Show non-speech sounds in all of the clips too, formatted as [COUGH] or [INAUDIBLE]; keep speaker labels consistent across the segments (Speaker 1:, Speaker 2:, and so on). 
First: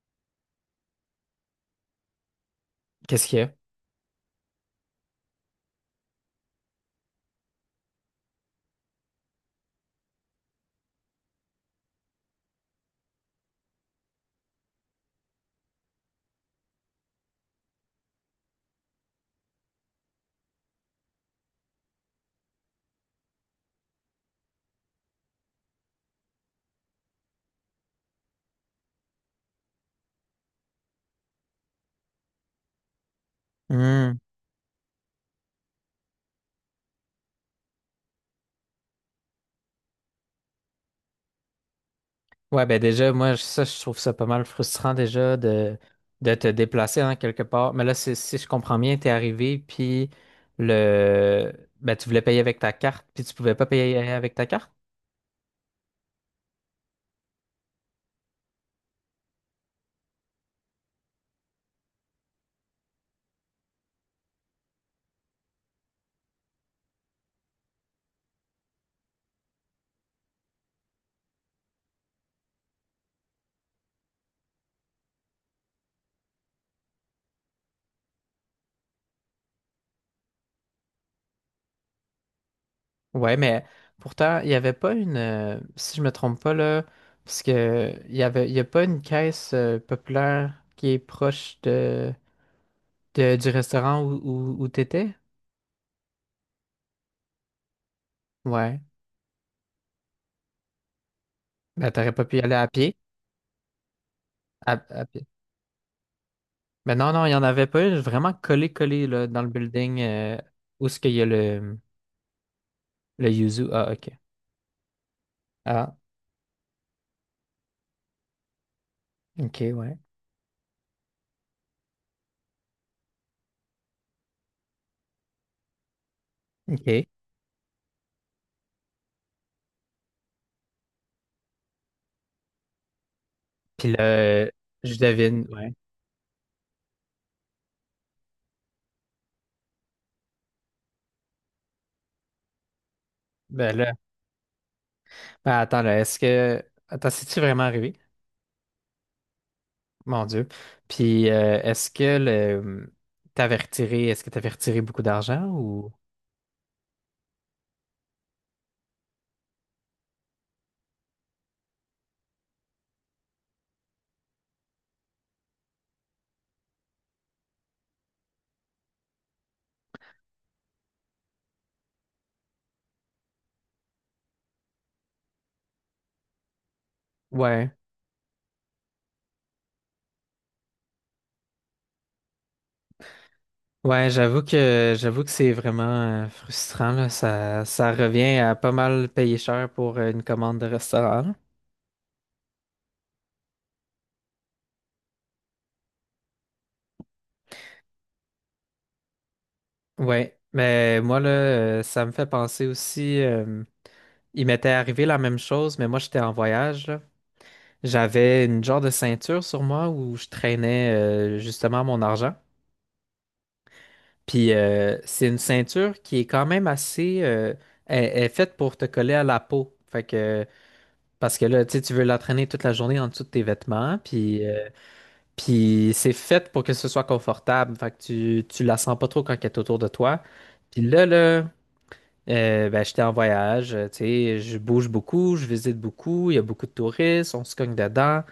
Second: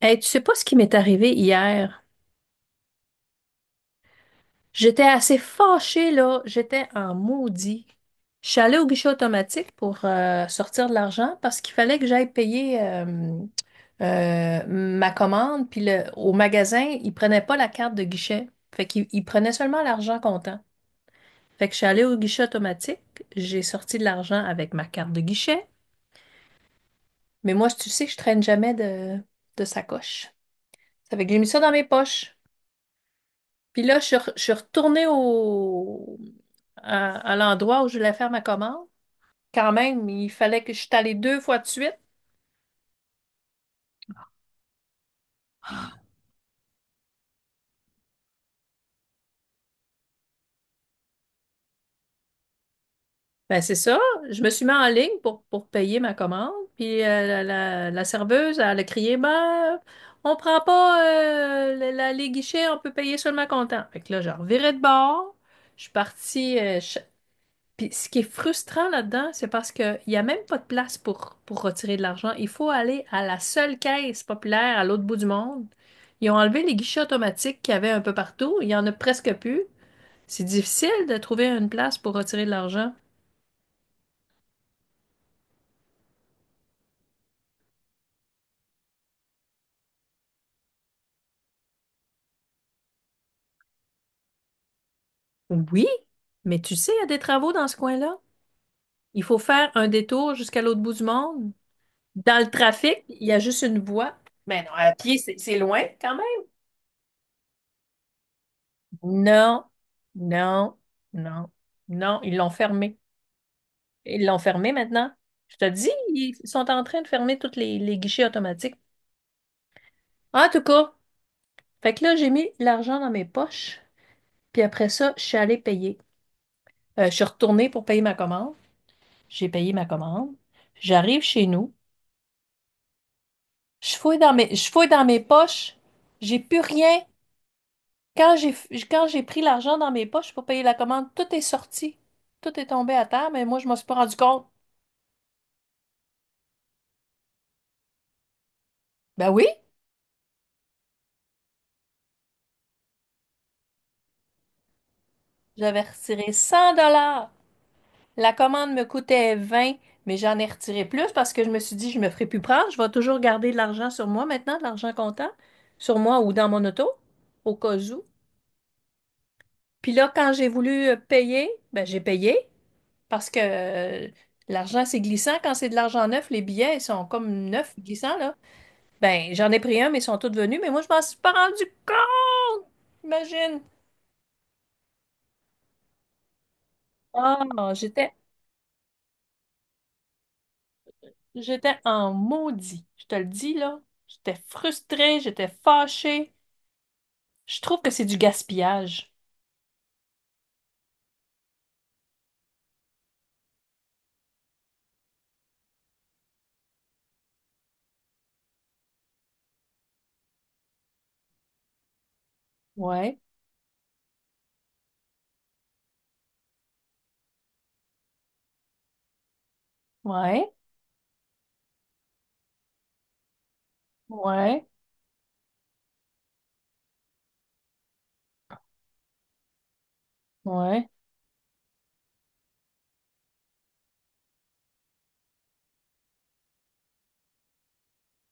Speaker 1: Hey, tu sais pas ce qui m'est arrivé hier?
Speaker 2: Qu'est-ce qu'il y a?
Speaker 1: J'étais assez fâchée, là. J'étais en maudit. Je suis allée au guichet automatique pour sortir de l'argent parce qu'il fallait que j'aille payer ma commande. Puis au magasin, ils prenaient pas la carte de guichet. Fait qu'ils prenaient seulement l'argent comptant. Fait que je suis allée au guichet automatique. J'ai sorti de l'argent avec ma carte de guichet. Mais moi, tu sais, je traîne jamais de sacoche. Ça fait que j'ai mis ça dans mes poches. Puis là,
Speaker 2: Hmm.
Speaker 1: je suis retournée à l'endroit où je voulais faire ma commande. Quand même, il fallait que je suis allée deux fois de suite.
Speaker 2: Ouais, ben déjà, moi, ça, je trouve ça pas mal frustrant déjà de te déplacer en quelque part. Mais là, si je comprends bien, t'es arrivé, puis le ben, tu voulais payer avec ta carte, puis tu pouvais
Speaker 1: Ben,
Speaker 2: pas
Speaker 1: c'est
Speaker 2: payer
Speaker 1: ça.
Speaker 2: avec
Speaker 1: Je
Speaker 2: ta
Speaker 1: me suis
Speaker 2: carte?
Speaker 1: mis en ligne pour payer ma commande. Puis la serveuse, elle a crié, ben, on prend pas les guichets, on peut payer seulement comptant. Fait que là, je revirais de bord. Je suis partie, je Puis ce qui est frustrant là-dedans, c'est parce qu'il n'y a même pas de place pour retirer de l'argent. Il faut aller à la seule caisse populaire à l'autre bout du monde. Ils ont enlevé les guichets automatiques qu'il y avait un peu partout. Il n'y en a presque plus. C'est difficile de trouver une place pour retirer de l'argent.
Speaker 2: Ouais, mais pourtant, il n'y avait pas une si je me trompe pas là, parce que il y a pas une caisse populaire qui est proche du restaurant où t'étais?
Speaker 1: Oui, mais tu sais, il y a des travaux dans ce coin-là.
Speaker 2: Ouais.
Speaker 1: Il faut faire un détour jusqu'à l'autre bout du monde.
Speaker 2: Ben, t'aurais pas pu y
Speaker 1: Dans le
Speaker 2: aller à pied.
Speaker 1: trafic, il y a juste une voie. Mais non,
Speaker 2: À,
Speaker 1: à
Speaker 2: à
Speaker 1: pied,
Speaker 2: pied.
Speaker 1: c'est loin quand même.
Speaker 2: Mais non, non, il n'y en avait pas. Vraiment collé, collé là, dans le
Speaker 1: Non,
Speaker 2: building
Speaker 1: non,
Speaker 2: où est-ce qu'il y a
Speaker 1: non,
Speaker 2: le,
Speaker 1: non, ils l'ont fermé.
Speaker 2: le Yuzu. Ah, ok.
Speaker 1: Ils l'ont fermé maintenant. Je te dis,
Speaker 2: Ah,
Speaker 1: ils sont en train de fermer tous les guichets automatiques.
Speaker 2: ok, ouais.
Speaker 1: En tout cas, fait que là, j'ai mis l'argent dans mes poches. Puis après ça, je suis allée payer.
Speaker 2: Ok.
Speaker 1: Je suis retournée pour payer ma commande. J'ai payé ma commande. J'arrive chez nous.
Speaker 2: Puis là,
Speaker 1: Je fouille
Speaker 2: je
Speaker 1: dans mes
Speaker 2: devine. Ouais.
Speaker 1: poches. J'ai plus rien. Quand j'ai, quand j'ai pris l'argent dans mes poches pour payer la commande, tout est sorti. Tout est tombé à terre, mais moi, je
Speaker 2: Ben
Speaker 1: m'en suis
Speaker 2: là,
Speaker 1: pas rendu compte.
Speaker 2: ben attends, là, est-ce que. Attends, c'est-tu vraiment arrivé?
Speaker 1: Ben oui,
Speaker 2: Mon Dieu. Puis est-ce que est-ce que t'avais retiré beaucoup d'argent
Speaker 1: j'avais
Speaker 2: ou.
Speaker 1: retiré 100. La commande me coûtait 20, mais j'en ai retiré plus parce que je me suis dit, je me ferai plus prendre. Je vais toujours garder de l'argent sur moi maintenant, de l'argent comptant, sur moi ou dans mon auto, au cas où. Puis là, quand j'ai voulu payer, ben, j'ai payé parce que l'argent, c'est glissant. Quand c'est de l'argent neuf, les billets, ils sont comme
Speaker 2: Ouais.
Speaker 1: neufs, glissants, là. Ben, j'en ai pris un, mais ils sont tous venus, mais moi, je m'en suis pas rendu compte, imagine.
Speaker 2: Ouais, j'avoue que c'est vraiment frustrant, là. Ça,
Speaker 1: Oh,
Speaker 2: ça
Speaker 1: j'étais,
Speaker 2: revient à pas mal payer cher pour une commande de restaurant.
Speaker 1: j'étais en maudit. Je te le dis, là. J'étais frustrée, j'étais fâchée. Je trouve que c'est du gaspillage.
Speaker 2: Ouais, mais moi là, ça me fait penser aussi. Il m'était arrivé la même chose, mais moi j'étais en voyage, là. J'avais une genre de ceinture sur moi où je traînais justement mon argent.
Speaker 1: Ouais,
Speaker 2: Puis c'est une ceinture qui est quand même assez, elle est faite pour te coller à la peau. Fait que
Speaker 1: ouais,
Speaker 2: parce que là, tu sais, tu veux la traîner toute la journée en dessous de tes vêtements. Puis
Speaker 1: ouais,
Speaker 2: euh, puis c'est fait pour que ce soit confortable. Fait que tu la sens pas trop quand elle est autour de toi. Puis
Speaker 1: ouais.
Speaker 2: là là. Ben, j'étais en voyage, tu sais, je bouge beaucoup, je visite beaucoup, il y a beaucoup de touristes, on se cogne dedans.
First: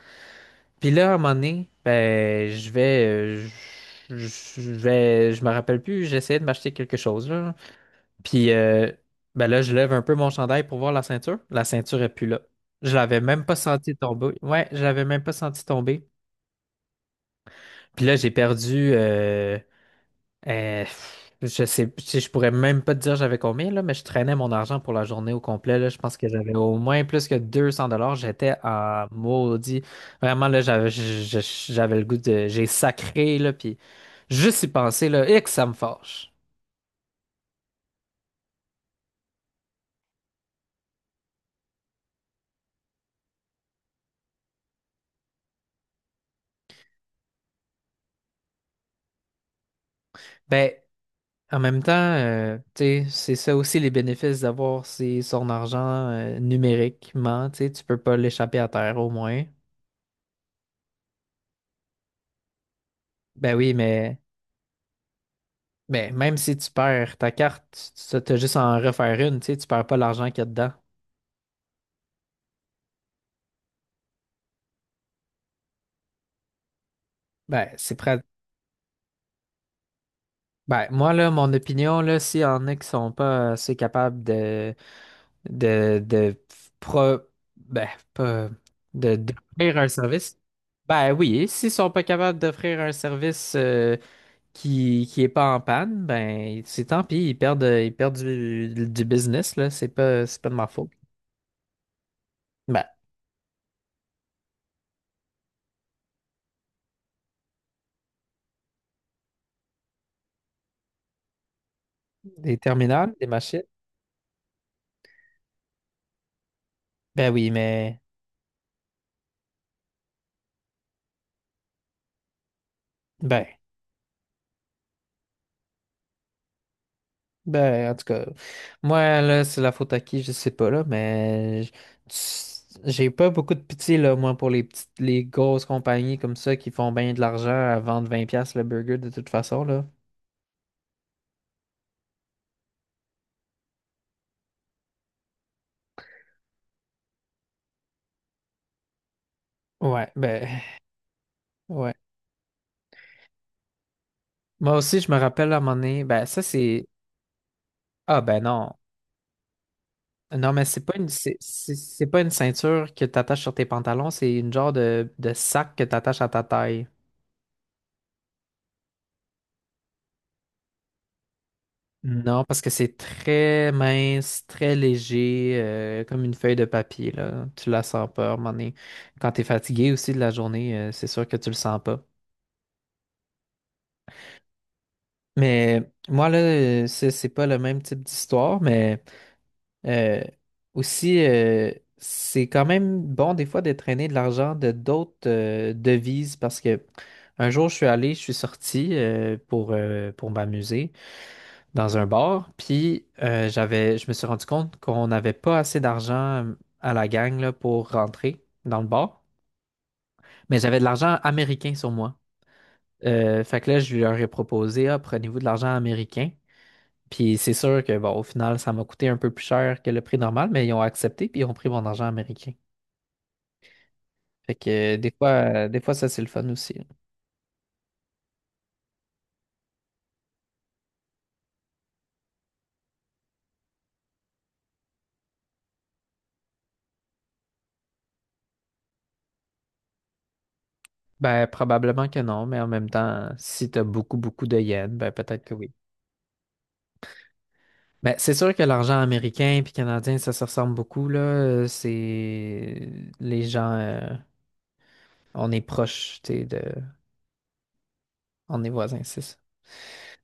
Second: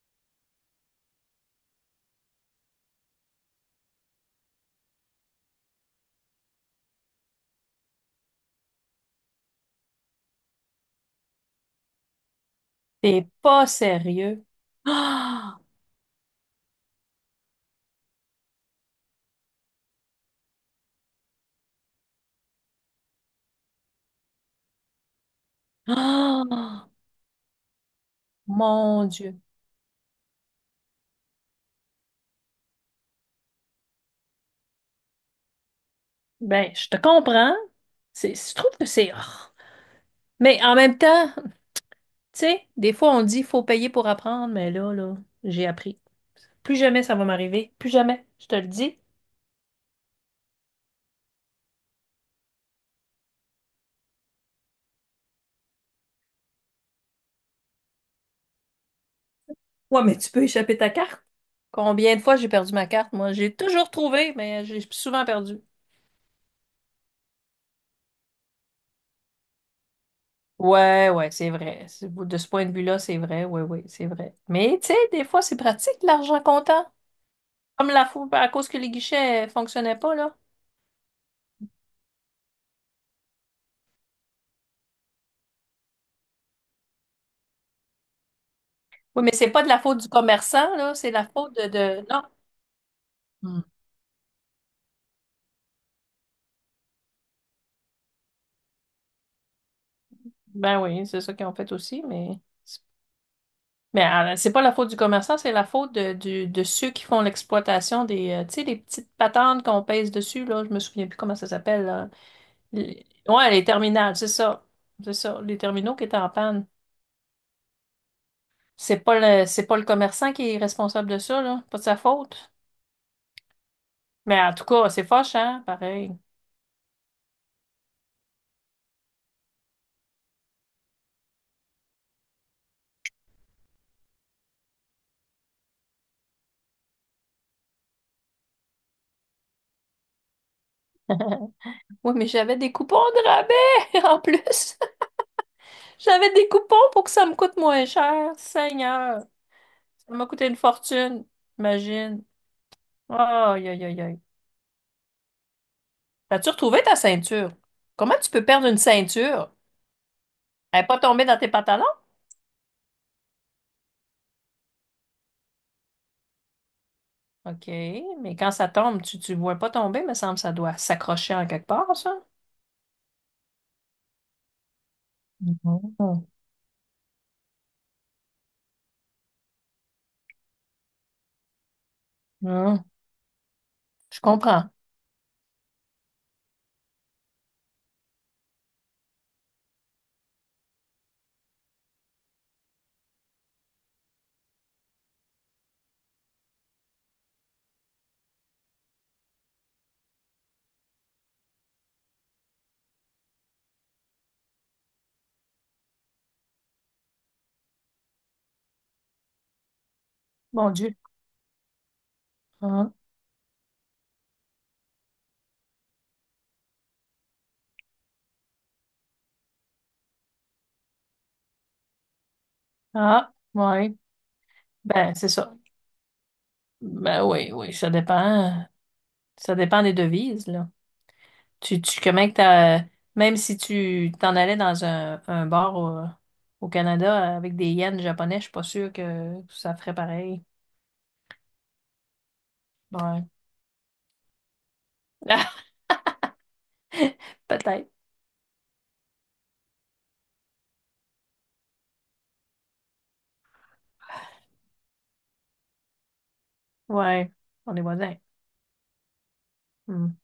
Speaker 2: Puis là, à un moment donné, ben, je vais, je vais, je me rappelle plus, j'essayais de m'acheter quelque chose, là. Puis ben là, je lève un peu mon chandail pour voir la ceinture. La ceinture est plus là. Je l'avais
Speaker 1: T'es
Speaker 2: même pas
Speaker 1: pas
Speaker 2: senti tomber.
Speaker 1: sérieux.
Speaker 2: Ouais, je
Speaker 1: [GASPS]
Speaker 2: l'avais même pas senti tomber. Puis là, j'ai perdu, Euh, je sais, je pourrais même pas te dire j'avais combien, là, mais je traînais mon argent pour la journée au complet, là. Je pense que
Speaker 1: Ah,
Speaker 2: j'avais au
Speaker 1: ah,
Speaker 2: moins plus que 200 dollars. J'étais
Speaker 1: mon
Speaker 2: en
Speaker 1: Dieu.
Speaker 2: maudit. Vraiment, là, j'avais le goût de, j'ai sacré, là, puis juste y penser, là, et que ça me fâche.
Speaker 1: Ben, je te comprends. C'est, je trouve que c'est. Ah. Mais en même temps, tu sais, des fois on dit faut payer pour apprendre, mais là, là, j'ai appris. Plus jamais ça va m'arriver. Plus jamais, je te le dis.
Speaker 2: Ben, en même temps, tu sais, c'est ça aussi les bénéfices d'avoir son argent, numériquement, tu sais, tu peux pas l'échapper à terre, au moins.
Speaker 1: Ouais, mais tu peux échapper ta carte. Combien de fois j'ai perdu ma carte, moi?
Speaker 2: Ben
Speaker 1: J'ai
Speaker 2: oui,
Speaker 1: toujours
Speaker 2: mais
Speaker 1: trouvé, mais j'ai souvent perdu.
Speaker 2: Mais même si tu perds ta carte, tu as juste à en refaire une, tu sais, tu perds pas l'argent qu'il y a dedans.
Speaker 1: Ouais, ouais, c'est vrai. De ce point de vue-là, c'est vrai. Oui, oui, c'est vrai. Mais tu sais, des fois, c'est pratique l'argent comptant.
Speaker 2: Ben,
Speaker 1: Comme
Speaker 2: c'est
Speaker 1: la
Speaker 2: prêt.
Speaker 1: faute à cause que les guichets fonctionnaient pas, là.
Speaker 2: Ben, moi, là, mon opinion, là, s'il y en a qui sont pas assez capables de, pro, ben, pas, de,
Speaker 1: Oui, mais c'est pas de
Speaker 2: d'offrir
Speaker 1: la
Speaker 2: un
Speaker 1: faute du
Speaker 2: service,
Speaker 1: commerçant, là. C'est
Speaker 2: ben
Speaker 1: la
Speaker 2: oui,
Speaker 1: faute
Speaker 2: s'ils sont pas
Speaker 1: Non.
Speaker 2: capables d'offrir un service
Speaker 1: Hmm.
Speaker 2: qui est pas en panne, ben, c'est tant pis, ils perdent du business, là, c'est pas de ma
Speaker 1: Ben
Speaker 2: faute.
Speaker 1: oui, c'est ça qu'ils ont fait aussi, mais.
Speaker 2: Ben,
Speaker 1: Mais c'est pas la faute du commerçant, c'est la faute de ceux qui font l'exploitation des, tu sais, les petites patentes qu'on pèse dessus, là. Je me souviens plus comment ça s'appelle, là.
Speaker 2: des terminales, des
Speaker 1: Ouais,
Speaker 2: machines,
Speaker 1: les terminales, c'est ça. C'est ça. Les terminaux qui étaient en panne.
Speaker 2: ben oui, mais,
Speaker 1: C'est pas le commerçant qui est responsable de ça, là. Pas de sa faute.
Speaker 2: ben.
Speaker 1: Mais en tout cas, c'est fâchant, pareil.
Speaker 2: Ben, en tout cas, moi, là, c'est la faute à qui, je sais pas, là, mais j'ai pas beaucoup de pitié, là, moi, pour les petites, les grosses compagnies comme ça qui font bien de l'argent à vendre 20 $ le burger de toute façon, là.
Speaker 1: Oui, mais j'avais des coupons de rabais [LAUGHS] en plus. J'avais des coupons pour que ça me coûte moins cher. Seigneur,
Speaker 2: Ouais,
Speaker 1: ça m'a coûté une
Speaker 2: ben,
Speaker 1: fortune.
Speaker 2: ouais.
Speaker 1: Imagine. Aïe, aïe, aïe, aïe.
Speaker 2: Moi aussi, je me rappelle à un moment donné, ben, ça,
Speaker 1: As-tu retrouvé
Speaker 2: c'est.
Speaker 1: ta ceinture? Comment
Speaker 2: Ah,
Speaker 1: tu
Speaker 2: ben
Speaker 1: peux perdre
Speaker 2: non.
Speaker 1: une ceinture?
Speaker 2: Non, mais
Speaker 1: Elle n'est pas tombée dans tes pantalons?
Speaker 2: c'est pas une ceinture que t'attaches sur tes pantalons, c'est une genre de sac que t'attaches à ta taille.
Speaker 1: OK, mais quand ça tombe, tu ne vois pas tomber, me semble, ça doit s'accrocher en quelque part, ça.
Speaker 2: Non, parce que c'est très mince, très léger, comme
Speaker 1: Mhm.
Speaker 2: une feuille de papier, là. Tu la sens pas, à un moment donné. Quand t'es fatigué aussi de la journée, c'est sûr que tu le sens pas.
Speaker 1: Mhm. Je comprends.
Speaker 2: Mais moi, là, c'est pas le même type d'histoire, mais euh, aussi, c'est quand même bon des fois de traîner de l'argent de d'autres devises parce que un jour, je suis allé, je suis sorti pour m'amuser dans un bar. Puis je me suis rendu compte qu'on n'avait pas assez d'argent à la gang là, pour rentrer dans le bar. Mais
Speaker 1: Mon
Speaker 2: j'avais de
Speaker 1: Dieu.
Speaker 2: l'argent américain sur moi.
Speaker 1: Hein?
Speaker 2: Fait que là, je leur ai proposé, ah, prenez-vous de l'argent américain. Puis c'est sûr que bon, au final, ça m'a coûté un peu plus cher que le prix normal, mais ils ont accepté puis ils ont pris mon argent américain.
Speaker 1: Ah, ouais.
Speaker 2: Fait que des
Speaker 1: Ben,
Speaker 2: fois,
Speaker 1: c'est ça.
Speaker 2: euh, des fois, ça c'est le fun aussi, là.
Speaker 1: Ben oui, oui, ça dépend. Ça dépend des devises, là. Comment que t'as, même si tu t'en allais dans un bar au Canada avec des yens japonais, je suis pas sûre que ça ferait pareil.
Speaker 2: Ben, probablement que non, mais en même
Speaker 1: Ouais.
Speaker 2: temps, si tu as beaucoup, beaucoup de yens, ben peut-être que
Speaker 1: [LAUGHS]
Speaker 2: oui.
Speaker 1: Peut-être.
Speaker 2: Ben, c'est sûr que l'argent américain puis canadien, ça se ressemble beaucoup, là. C'est les gens, on est proches, tu sais. De...
Speaker 1: Ouais. On est voisins.
Speaker 2: On est voisins, c'est ça.
Speaker 1: Hmm.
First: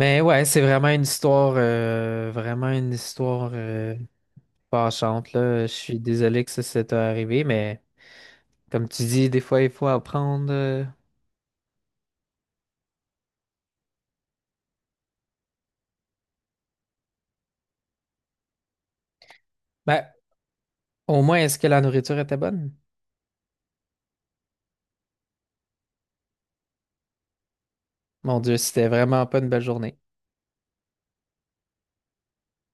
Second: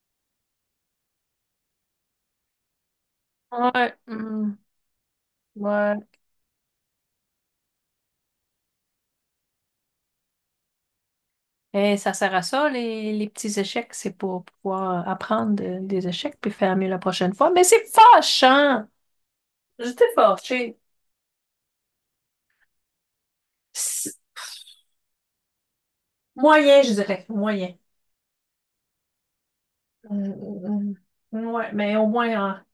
Speaker 2: Mais ouais, c'est vraiment une histoire
Speaker 1: Ouais. Hmm,
Speaker 2: fâchante, là. Je
Speaker 1: ouais.
Speaker 2: suis désolé que ça t'est arrivé, mais comme tu dis, des fois, il faut apprendre.
Speaker 1: Et ça sert à ça, les petits échecs. C'est pour pouvoir apprendre des échecs puis faire mieux la prochaine fois. Mais c'est fâchant!
Speaker 2: Ben,
Speaker 1: J'étais fâchée.
Speaker 2: au moins, est-ce que la nourriture était bonne?
Speaker 1: C'est- Moyen, je dirais. Moyen.
Speaker 2: Mon Dieu, c'était vraiment pas une belle journée.
Speaker 1: Mm, mm, ouais, mais au moins, hein,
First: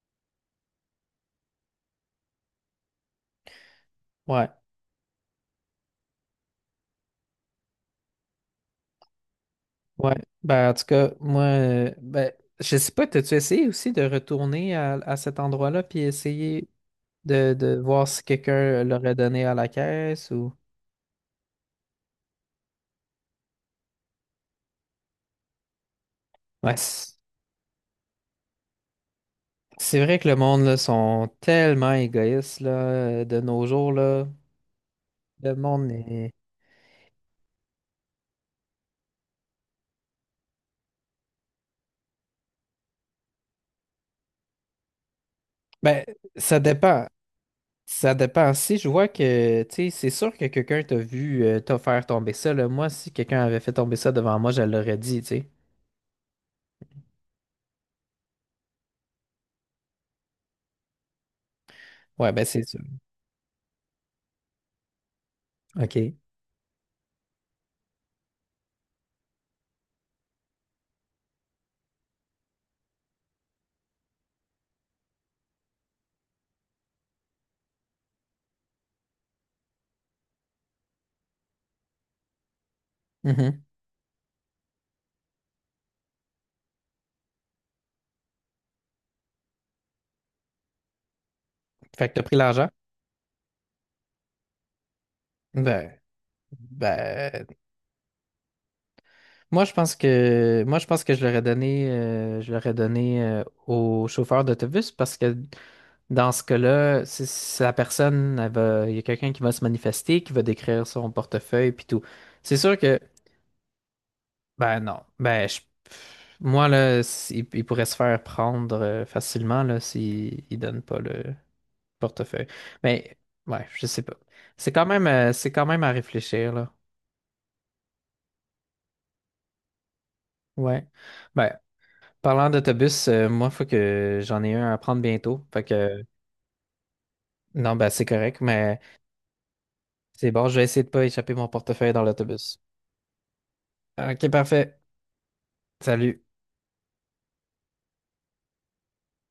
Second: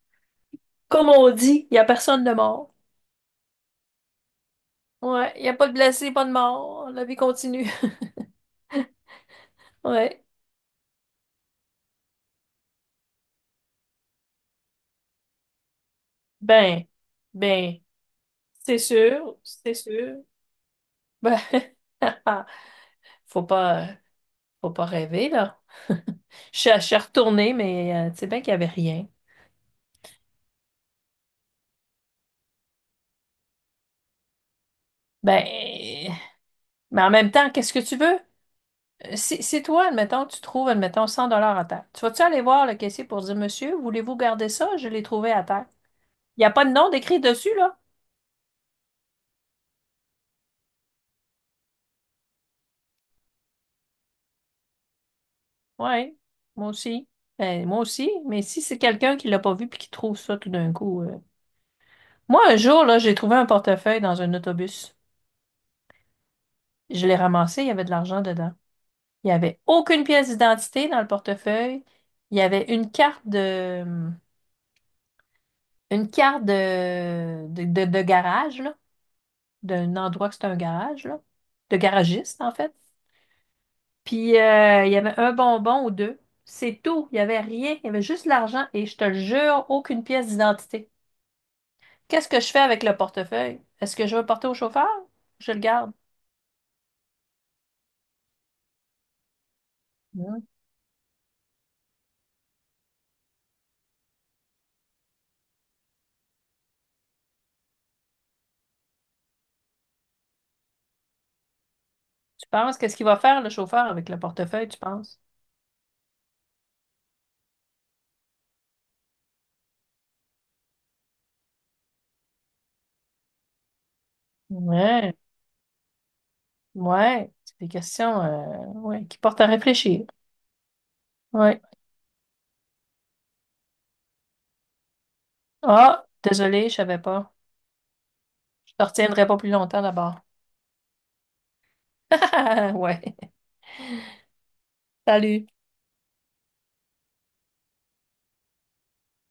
Speaker 1: comme on dit, il n'y a personne de mort.
Speaker 2: Ouais.
Speaker 1: Ouais, il n'y a pas de blessé, pas de mort. La vie continue. [LAUGHS]
Speaker 2: Ouais.
Speaker 1: Ouais.
Speaker 2: Ben, en tout cas, moi, ben, je sais pas, t'as-tu essayé aussi de retourner à cet endroit-là puis essayer
Speaker 1: Ben,
Speaker 2: de
Speaker 1: ben,
Speaker 2: voir si
Speaker 1: c'est
Speaker 2: quelqu'un l'aurait
Speaker 1: sûr,
Speaker 2: donné à la
Speaker 1: c'est sûr.
Speaker 2: caisse ou.
Speaker 1: Ben, [LAUGHS] faut pas, faut pas rêver, là. [LAUGHS] Je suis
Speaker 2: Ouais,
Speaker 1: je suis retournée, mais tu sais bien qu'il n'y avait rien.
Speaker 2: c'est vrai que le monde, là, sont tellement égoïstes, là, de nos jours, là.
Speaker 1: Ben,
Speaker 2: Le monde est.
Speaker 1: mais en même temps, qu'est-ce que tu veux? Si toi, admettons, tu trouves, admettons, 100 $ à terre, tu vas-tu aller voir le caissier pour dire, Monsieur, voulez-vous garder ça? Je l'ai trouvé à terre.
Speaker 2: Ben,
Speaker 1: Il n'y a
Speaker 2: ça
Speaker 1: pas de nom
Speaker 2: dépend.
Speaker 1: d'écrit dessus, là?
Speaker 2: Ça dépend. Si je vois que, tu sais, c'est sûr que quelqu'un t'a vu t'a faire tomber ça, là. Moi, si quelqu'un avait fait tomber ça devant moi, je l'aurais dit, tu sais.
Speaker 1: Oui, moi aussi. Ben, moi aussi, mais si c'est quelqu'un qui l'a pas vu puis qui trouve ça tout d'un coup.
Speaker 2: Ouais,
Speaker 1: Moi,
Speaker 2: ben,
Speaker 1: un
Speaker 2: c'est sûr.
Speaker 1: jour, là, j'ai trouvé un portefeuille dans un autobus.
Speaker 2: OK.
Speaker 1: Je l'ai ramassé, il y avait de l'argent dedans. Il n'y avait aucune pièce d'identité dans le portefeuille. Il y avait une carte de garage, là, d'un endroit que c'était un garage, là, de garagiste, en fait.
Speaker 2: Mhm.
Speaker 1: Puis il y avait un bonbon ou deux. C'est tout. Il n'y avait rien. Il y avait juste l'argent et je te le jure, aucune pièce d'identité.
Speaker 2: Fait que t'as
Speaker 1: Qu'est-ce
Speaker 2: pris
Speaker 1: que je fais
Speaker 2: l'argent?
Speaker 1: avec le portefeuille? Est-ce que je vais le porter au chauffeur? Je le garde.
Speaker 2: Ben, ben, moi je pense
Speaker 1: Hmm.
Speaker 2: que moi je pense que je l'aurais donné au chauffeur d'autobus parce que dans ce cas-là, si la personne elle va, il y a quelqu'un qui va se manifester, qui va décrire son portefeuille puis tout.
Speaker 1: Tu
Speaker 2: C'est
Speaker 1: penses,
Speaker 2: sûr
Speaker 1: qu'est-ce
Speaker 2: que
Speaker 1: qu'il va faire le chauffeur avec le portefeuille, tu
Speaker 2: ben non,
Speaker 1: penses?
Speaker 2: ben je- moi là, si- il, pourrait se faire prendre facilement là s'il il donne pas le portefeuille. Mais ouais, je sais pas. C'est quand même
Speaker 1: Ouais,
Speaker 2: euh, c'est quand même à réfléchir là.
Speaker 1: ouais. C'est des questions ouais, qui portent à réfléchir.
Speaker 2: Ouais. Ben,
Speaker 1: Ouais.
Speaker 2: parlant d'autobus, moi, faut que j'en ai un à prendre bientôt. Fait que,
Speaker 1: Ah, désolée, je savais pas.
Speaker 2: non, bah, c'est correct,
Speaker 1: Je
Speaker 2: mais
Speaker 1: te retiendrai pas plus longtemps d'abord.
Speaker 2: c'est bon, je vais essayer de pas échapper mon portefeuille dans l'autobus.
Speaker 1: [LAUGHS] Ouais.
Speaker 2: Ok, parfait.
Speaker 1: Salut.
Speaker 2: Salut.